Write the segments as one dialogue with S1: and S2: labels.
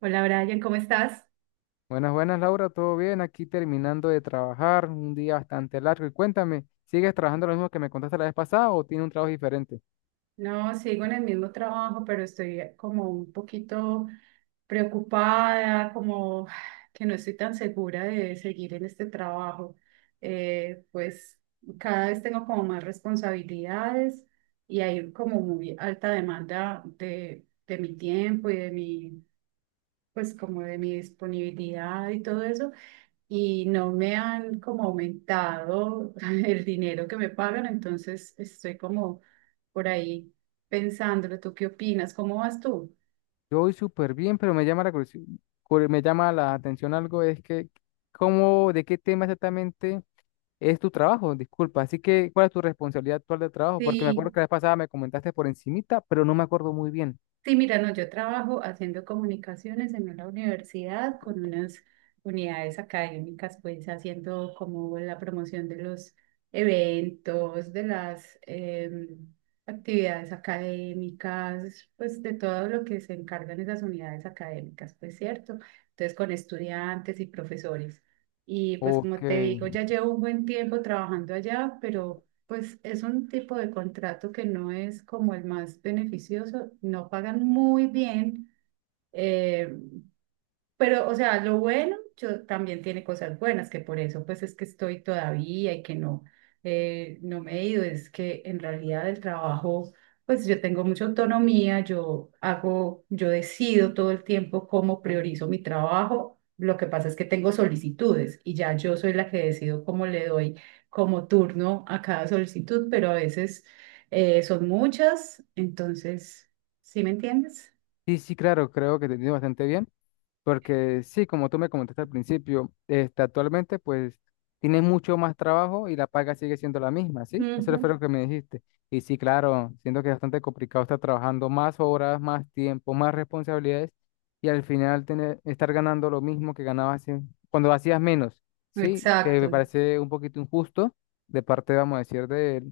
S1: Hola Brian, ¿cómo estás?
S2: Buenas, buenas, Laura, ¿todo bien? Aquí terminando de trabajar, un día bastante largo. Y cuéntame, ¿sigues trabajando lo mismo que me contaste la vez pasada o tiene un trabajo diferente?
S1: No, sigo en el mismo trabajo, pero estoy como un poquito preocupada, como que no estoy tan segura de seguir en este trabajo. Pues cada vez tengo como más responsabilidades y hay como muy alta demanda de mi tiempo y de mi, pues como de mi disponibilidad y todo eso. Y no me han como aumentado el dinero que me pagan, entonces estoy como por ahí pensándolo. ¿Tú qué opinas? ¿Cómo vas tú?
S2: Yo voy súper bien, pero me llama la me llama la atención algo, es que, ¿cómo, de qué tema exactamente es tu trabajo? Disculpa, así que, ¿cuál es tu responsabilidad actual de trabajo? Porque me acuerdo
S1: Sí.
S2: que la vez pasada me comentaste por encimita, pero no me acuerdo muy bien.
S1: Sí, mira, no, yo trabajo haciendo comunicaciones en una universidad con unas unidades académicas, pues haciendo como la promoción de los eventos, de las actividades académicas, pues de todo lo que se encargan esas unidades académicas, pues cierto. Entonces con estudiantes y profesores. Y pues
S2: Ok,
S1: como te digo, ya llevo un buen tiempo trabajando allá, pero pues es un tipo de contrato que no es como el más beneficioso, no pagan muy bien, eh, pero, o sea, lo bueno, yo también tiene cosas buenas, que por eso pues es que estoy todavía y que no, no me he ido, es que en realidad el trabajo, pues yo tengo mucha autonomía, yo hago, yo decido todo el tiempo cómo priorizo mi trabajo, lo que pasa es que tengo solicitudes y ya yo soy la que decido cómo le doy como turno a cada solicitud, pero a veces son muchas, entonces, ¿sí me entiendes?
S2: sí, sí, claro, creo que te entiendo bastante bien. Porque sí, como tú me comentaste al principio, actualmente pues tienes mucho más trabajo y la paga sigue siendo la misma, ¿sí?
S1: Ujú.
S2: Eso fue lo que me dijiste. Y sí, claro, siento que es bastante complicado estar trabajando más horas, más tiempo, más responsabilidades y al final tener, estar ganando lo mismo que ganabas cuando hacías menos, ¿sí? Que me
S1: Exacto,
S2: parece un poquito injusto de parte, vamos a decir,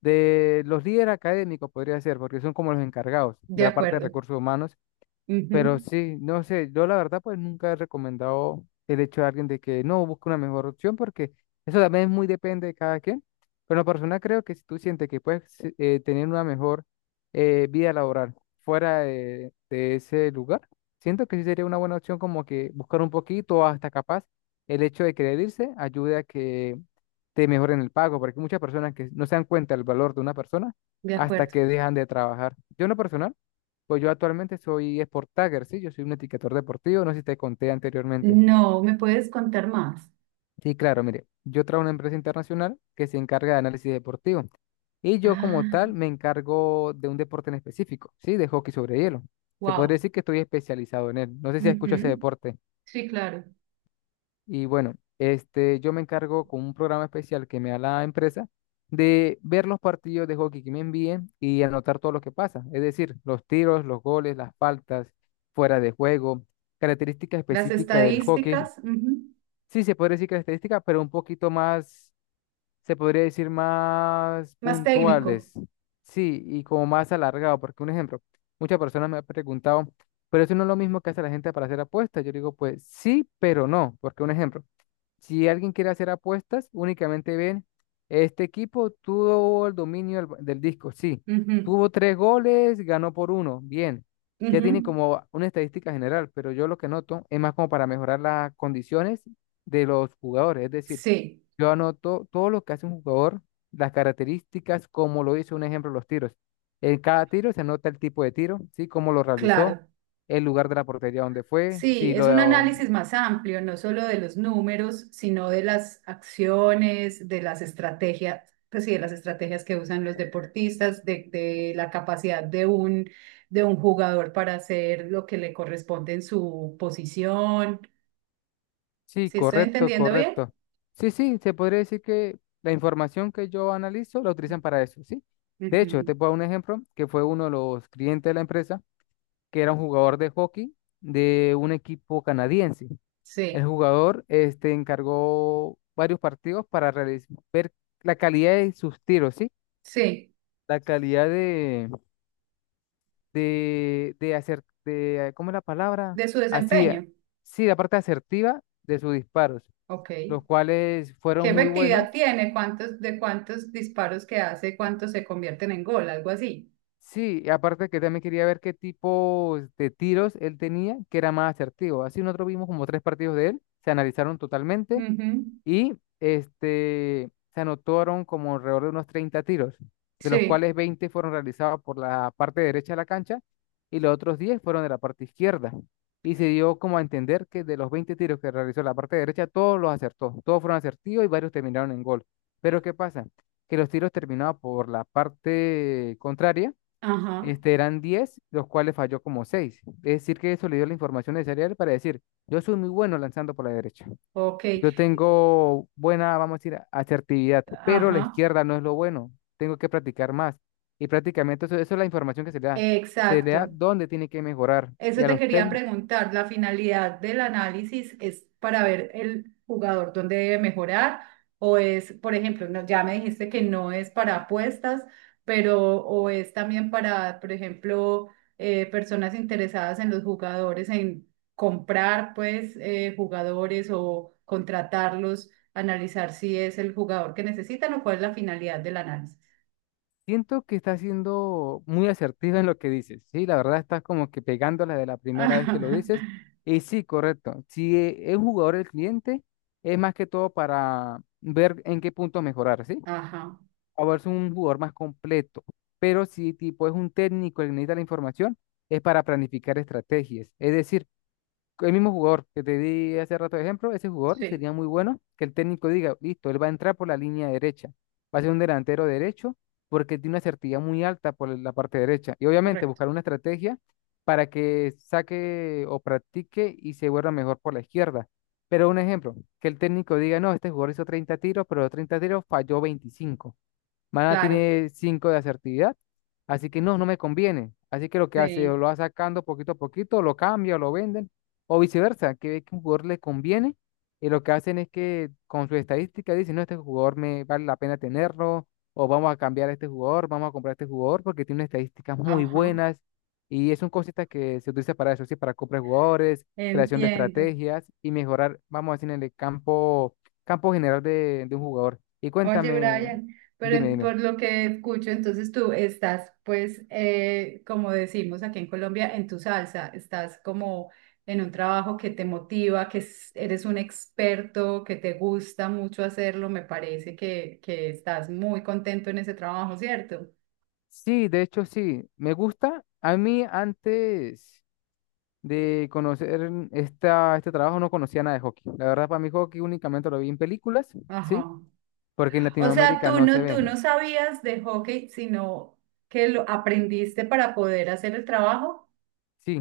S2: de los líderes académicos, podría ser, porque son como los encargados de
S1: de
S2: la parte de
S1: acuerdo.
S2: recursos humanos. Pero
S1: Ujú,
S2: sí, no sé, yo la verdad pues nunca he recomendado el hecho de alguien de que no busque una mejor opción porque eso también es muy depende de cada quien. Pero la persona creo que si tú sientes que puedes sí, tener una mejor vida laboral fuera de ese lugar, siento que sí sería una buena opción como que buscar un poquito hasta capaz el hecho de querer irse ayude a que te mejoren el pago porque hay muchas personas que no se dan cuenta del valor de una persona
S1: de
S2: hasta
S1: acuerdo.
S2: que dejan de trabajar. Yo en lo personal. Pues yo actualmente soy Sport Tagger, sí, yo soy un etiquetador deportivo, no sé si te conté anteriormente.
S1: No, ¿me puedes contar más?
S2: Sí, claro, mire, yo trabajo en una empresa internacional que se encarga de análisis deportivo y yo como
S1: Ah,
S2: tal me encargo de un deporte en específico, sí, de hockey sobre hielo. Se podría
S1: wow.
S2: decir que estoy especializado en él. No sé si escuchas ese
S1: Ujú,
S2: deporte.
S1: sí, claro.
S2: Y bueno, yo me encargo con un programa especial que me da la empresa de ver los partidos de hockey que me envíen y anotar todo lo que pasa. Es decir, los tiros, los goles, las faltas, fuera de juego, características
S1: Las
S2: específicas del hockey.
S1: estadísticas, ujú.
S2: Sí, se podría decir características, pero un poquito más, se podría decir más
S1: Más técnico.
S2: puntuales. Sí, y como más alargado, porque un ejemplo, muchas personas me han preguntado, pero eso no es lo mismo que hace la gente para hacer apuestas. Yo digo, pues sí, pero no, porque un ejemplo. Si alguien quiere hacer apuestas, únicamente ven, este equipo tuvo el dominio del, del disco, sí.
S1: Ujú,
S2: Tuvo tres goles, ganó por uno, bien. Ya tiene
S1: ujú,
S2: como una estadística general, pero yo lo que noto es más como para mejorar las condiciones de los jugadores. Es decir,
S1: sí,
S2: yo anoto todo lo que hace un jugador, las características, como lo hizo, un ejemplo, los tiros. En cada tiro se anota el tipo de tiro, sí, cómo lo realizó,
S1: claro.
S2: el lugar de la portería donde fue,
S1: Sí,
S2: si
S1: es
S2: lo
S1: un análisis más amplio, no solo de los números, sino de las acciones, de las estrategias, pues sí, de las estrategias que usan los deportistas, de la capacidad de un jugador para hacer lo que le corresponde en su posición.
S2: sí,
S1: ¿Sí estoy
S2: correcto,
S1: entendiendo bien?
S2: correcto. Sí, sí, se podría decir que la información que yo analizo la utilizan para eso, ¿sí? De hecho, te
S1: Ujú.
S2: puedo dar un ejemplo que fue uno de los clientes de la empresa, que era un jugador de hockey de un equipo canadiense. El
S1: Sí,
S2: jugador este, encargó varios partidos para ver la calidad de sus tiros, ¿sí?
S1: sí,
S2: La calidad de hacer, ¿cómo es la palabra?
S1: de su
S2: Así,
S1: desempeño.
S2: sí, la parte asertiva de sus disparos,
S1: Ok.
S2: los cuales
S1: ¿Qué
S2: fueron muy
S1: efectividad
S2: buenos.
S1: tiene? ¿Cuántos de cuántos disparos que hace? ¿Cuántos se convierten en gol? Algo así.
S2: Sí, y aparte que también quería ver qué tipo de tiros él tenía, que era más asertivo. Así nosotros vimos como tres partidos de él, se analizaron totalmente
S1: Ujú,
S2: y se anotaron como alrededor de unos 30 tiros, de los
S1: sí,
S2: cuales 20 fueron realizados por la parte derecha de la cancha y los otros 10 fueron de la parte izquierda. Y se dio como a entender que de los 20 tiros que realizó la parte derecha, todos los acertó, todos fueron acertidos y varios terminaron en gol. Pero ¿qué pasa? Que los tiros terminados por la parte contraria,
S1: ajá,
S2: eran 10 los cuales falló como seis. Es decir, que eso le dio la información necesaria a él para decir, yo soy muy bueno lanzando por la derecha.
S1: ok,
S2: Yo tengo buena, vamos a decir, asertividad, pero la
S1: ajá,
S2: izquierda no es lo bueno. Tengo que practicar más. Y prácticamente eso, eso es la información que se le da. Se le da
S1: exacto.
S2: dónde tiene que mejorar. Y
S1: Eso
S2: a
S1: te
S2: los
S1: quería
S2: TEN,
S1: preguntar, la finalidad del análisis es para ver el jugador dónde debe mejorar o es, por ejemplo, ya me dijiste que no es para apuestas, pero o es también para, por ejemplo, personas interesadas en los jugadores, en comprar pues jugadores o contratarlos, analizar si es el jugador que necesitan o cuál es la finalidad del análisis.
S2: siento que está siendo muy asertivo en lo que dices. Sí, la verdad estás como que pegándola de la primera vez que lo dices. Y sí, correcto. Si es jugador el cliente, es más que todo para ver en qué punto mejorar, ¿sí?
S1: Ajá,
S2: Ahora es un jugador más completo, pero si tipo es un técnico el que necesita la información, es para planificar estrategias. Es decir, el mismo jugador que te di hace rato de ejemplo, ese jugador
S1: sí,
S2: sería muy bueno que el técnico diga, listo, él va a entrar por la línea derecha, va a ser un delantero derecho porque tiene una certidumbre muy alta por la parte derecha. Y obviamente
S1: correcto.
S2: buscar una estrategia para que saque o practique y se vuelva mejor por la izquierda. Pero un ejemplo, que el técnico diga, no, este jugador hizo 30 tiros, pero los 30 tiros falló 25. Mana
S1: Claro,
S2: tiene 5 de asertividad, así que no, no me conviene. Así que lo que hace, o
S1: sí,
S2: lo va sacando poquito a poquito, lo cambia, o lo venden, o viceversa, que ve que un jugador le conviene, y lo que hacen es que con su estadística dicen, no, este jugador me vale la pena tenerlo, o vamos a cambiar a este jugador, vamos a comprar a este jugador, porque tiene unas estadísticas muy
S1: ajá.
S2: buenas, y son cositas que se utiliza para eso, sí, para comprar jugadores, creación de
S1: Entiendo.
S2: estrategias y mejorar, vamos a decir, en el campo, campo general de un jugador. Y
S1: Oye,
S2: cuéntame,
S1: Brian, pero
S2: dime, dime.
S1: por lo que escucho, entonces tú estás, pues, como decimos aquí en Colombia, en tu salsa, estás como en un trabajo que te motiva, eres un experto, que te gusta mucho hacerlo, me parece que estás muy contento en ese trabajo, ¿cierto?
S2: Sí, de hecho sí, me gusta. A mí antes de conocer esta, este trabajo no conocía nada de hockey. La verdad, para mí hockey únicamente lo vi en películas, ¿sí?
S1: Ajá.
S2: Porque en
S1: O sea,
S2: Latinoamérica no se ve.
S1: tú no sabías de hockey, sino que lo aprendiste para poder hacer el trabajo.
S2: Sí,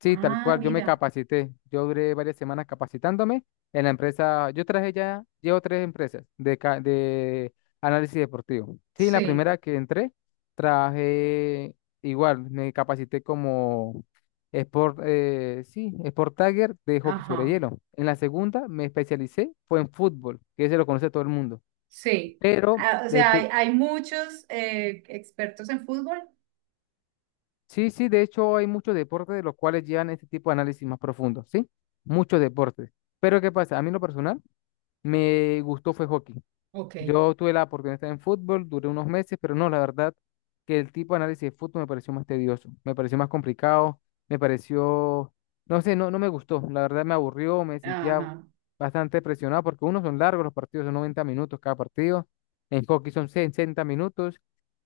S2: sí, tal
S1: Ah,
S2: cual. Yo me
S1: mira,
S2: capacité. Yo duré varias semanas capacitándome en la empresa. Yo traje ya, llevo tres empresas de, de análisis deportivo. Sí, la
S1: sí,
S2: primera que entré, traje igual, me capacité como sport, sí, sport tagger de hockey sobre
S1: ajá.
S2: hielo. En la segunda me especialicé, fue en fútbol, que ese lo conoce todo el mundo.
S1: Sí,
S2: Pero
S1: ah, o sea, hay muchos expertos en fútbol.
S2: sí, sí, de hecho hay muchos deportes de los cuales llevan este tipo de análisis más profundo, ¿sí? Muchos deportes. Pero ¿qué pasa? A mí en lo personal me gustó fue hockey.
S1: Ok,
S2: Yo tuve la oportunidad de estar en fútbol, duré unos meses, pero no, la verdad que el tipo de análisis de fútbol me pareció más tedioso, me pareció más complicado, me pareció, no sé, no, no me gustó, la verdad me aburrió, me sentía
S1: ajá,
S2: bastante presionado porque uno son largos los partidos, son 90 minutos cada partido, en hockey son 60 minutos,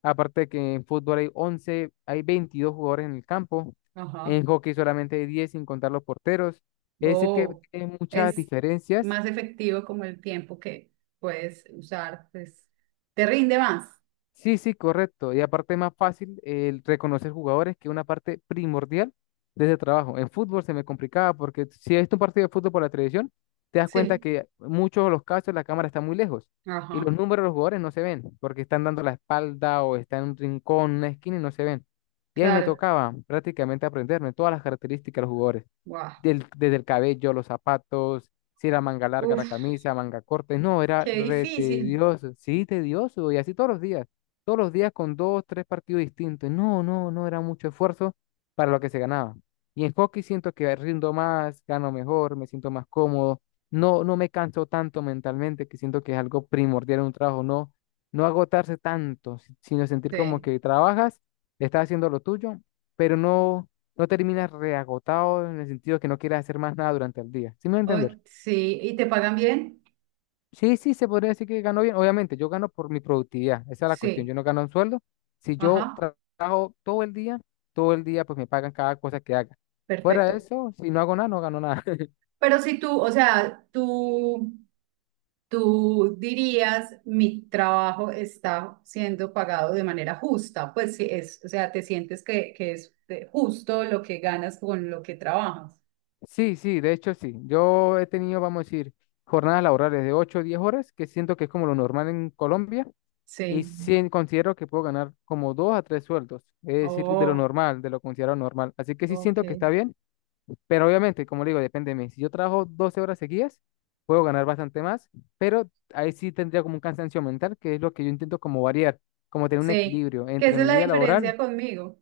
S2: aparte que en fútbol hay 11 hay 22 jugadores en el campo,
S1: ajá.
S2: en hockey solamente hay 10 sin contar los porteros, es decir que
S1: Oh,
S2: hay muchas
S1: es
S2: diferencias.
S1: más efectivo como el tiempo que puedes usar, pues te rinde más.
S2: Sí, sí, correcto. Y aparte es más fácil el reconocer jugadores que una parte primordial de ese trabajo. En fútbol se me complicaba porque si he visto un partido de fútbol por la televisión, te das cuenta
S1: Sí,
S2: que muchos de los casos la cámara está muy lejos
S1: ajá,
S2: y los números de los jugadores no se ven porque están dando la espalda o están en un rincón, una esquina y no se ven. Y a mí me
S1: claro.
S2: tocaba prácticamente aprenderme todas las características de los jugadores,
S1: Wow.
S2: desde el cabello, los zapatos, si era manga larga la
S1: Uf,
S2: camisa, manga corta. No, era
S1: qué
S2: re
S1: difícil.
S2: tedioso, sí, tedioso y así todos los días con dos, tres partidos distintos. No, no, no era mucho esfuerzo para lo que se ganaba. Y en hockey siento que rindo más, gano mejor, me siento más cómodo. No, no me canso tanto mentalmente, que siento que es algo primordial en un trabajo, no, no agotarse tanto, sino sentir como
S1: Sí.
S2: que trabajas, estás haciendo lo tuyo, pero no, no terminas reagotado en el sentido que no quieras hacer más nada durante el día. ¿Sí me voy
S1: Oh, sí, ¿y te pagan bien?
S2: sí, sí, se podría decir que gano bien. Obviamente, yo gano por mi productividad. Esa es la cuestión. Yo
S1: Sí,
S2: no gano un sueldo. Si yo
S1: ajá,
S2: trabajo todo el día, pues me pagan cada cosa que haga. Fuera de
S1: perfecto.
S2: eso, si no hago nada, no gano nada.
S1: Pero si tú, o sea, tú dirías, mi trabajo está siendo pagado de manera justa, pues si es, o sea, te sientes que es justo lo que ganas con lo que trabajas.
S2: Sí, sí, de hecho sí. Yo he tenido, vamos a decir, jornadas laborales de 8, o 10 horas, que siento que es como lo normal en Colombia, y
S1: Sí.
S2: sí considero que puedo ganar como 2 a 3 sueldos, es decir, de lo
S1: Oh,
S2: normal, de lo considerado normal. Así que sí
S1: ok.
S2: siento que está bien. Pero obviamente, como le digo, depende de mí. Si yo trabajo 12 horas seguidas, puedo ganar bastante más, pero ahí sí tendría como un cansancio mental, que es lo que yo intento como variar, como tener un
S1: Sí,
S2: equilibrio
S1: que
S2: entre
S1: esa es
S2: mi
S1: la
S2: vida laboral,
S1: diferencia conmigo.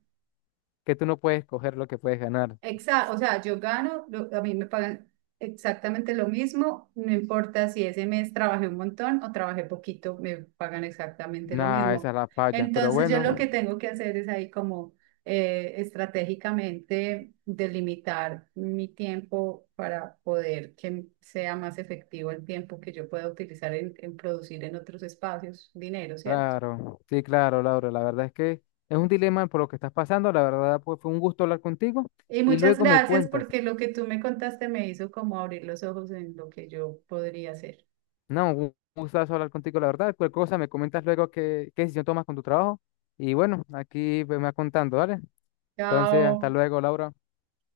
S2: que tú no puedes coger lo que puedes ganar.
S1: Exacto, o sea, yo gano, a mí me pagan exactamente lo mismo, no importa si ese mes trabajé un montón o trabajé poquito, me pagan exactamente lo
S2: Nada, esa
S1: mismo.
S2: es la falla. Pero
S1: Entonces yo lo
S2: bueno,
S1: que tengo que hacer es ahí como estratégicamente delimitar mi tiempo para poder que sea más efectivo el tiempo que yo pueda utilizar en producir en otros espacios dinero, ¿cierto?
S2: claro, sí, claro, Laura, la verdad es que es un dilema por lo que estás pasando. La verdad, pues fue un gusto hablar contigo
S1: Y
S2: y
S1: muchas
S2: luego me
S1: gracias
S2: cuentas.
S1: porque lo que tú me contaste me hizo como abrir los ojos en lo que yo podría hacer.
S2: No, un gustazo hablar contigo, la verdad. Cualquier cosa me comentas luego qué, qué decisión tomas con tu trabajo. Y bueno, aquí pues, me vas contando, ¿vale? Entonces, hasta
S1: Chao.
S2: luego, Laura.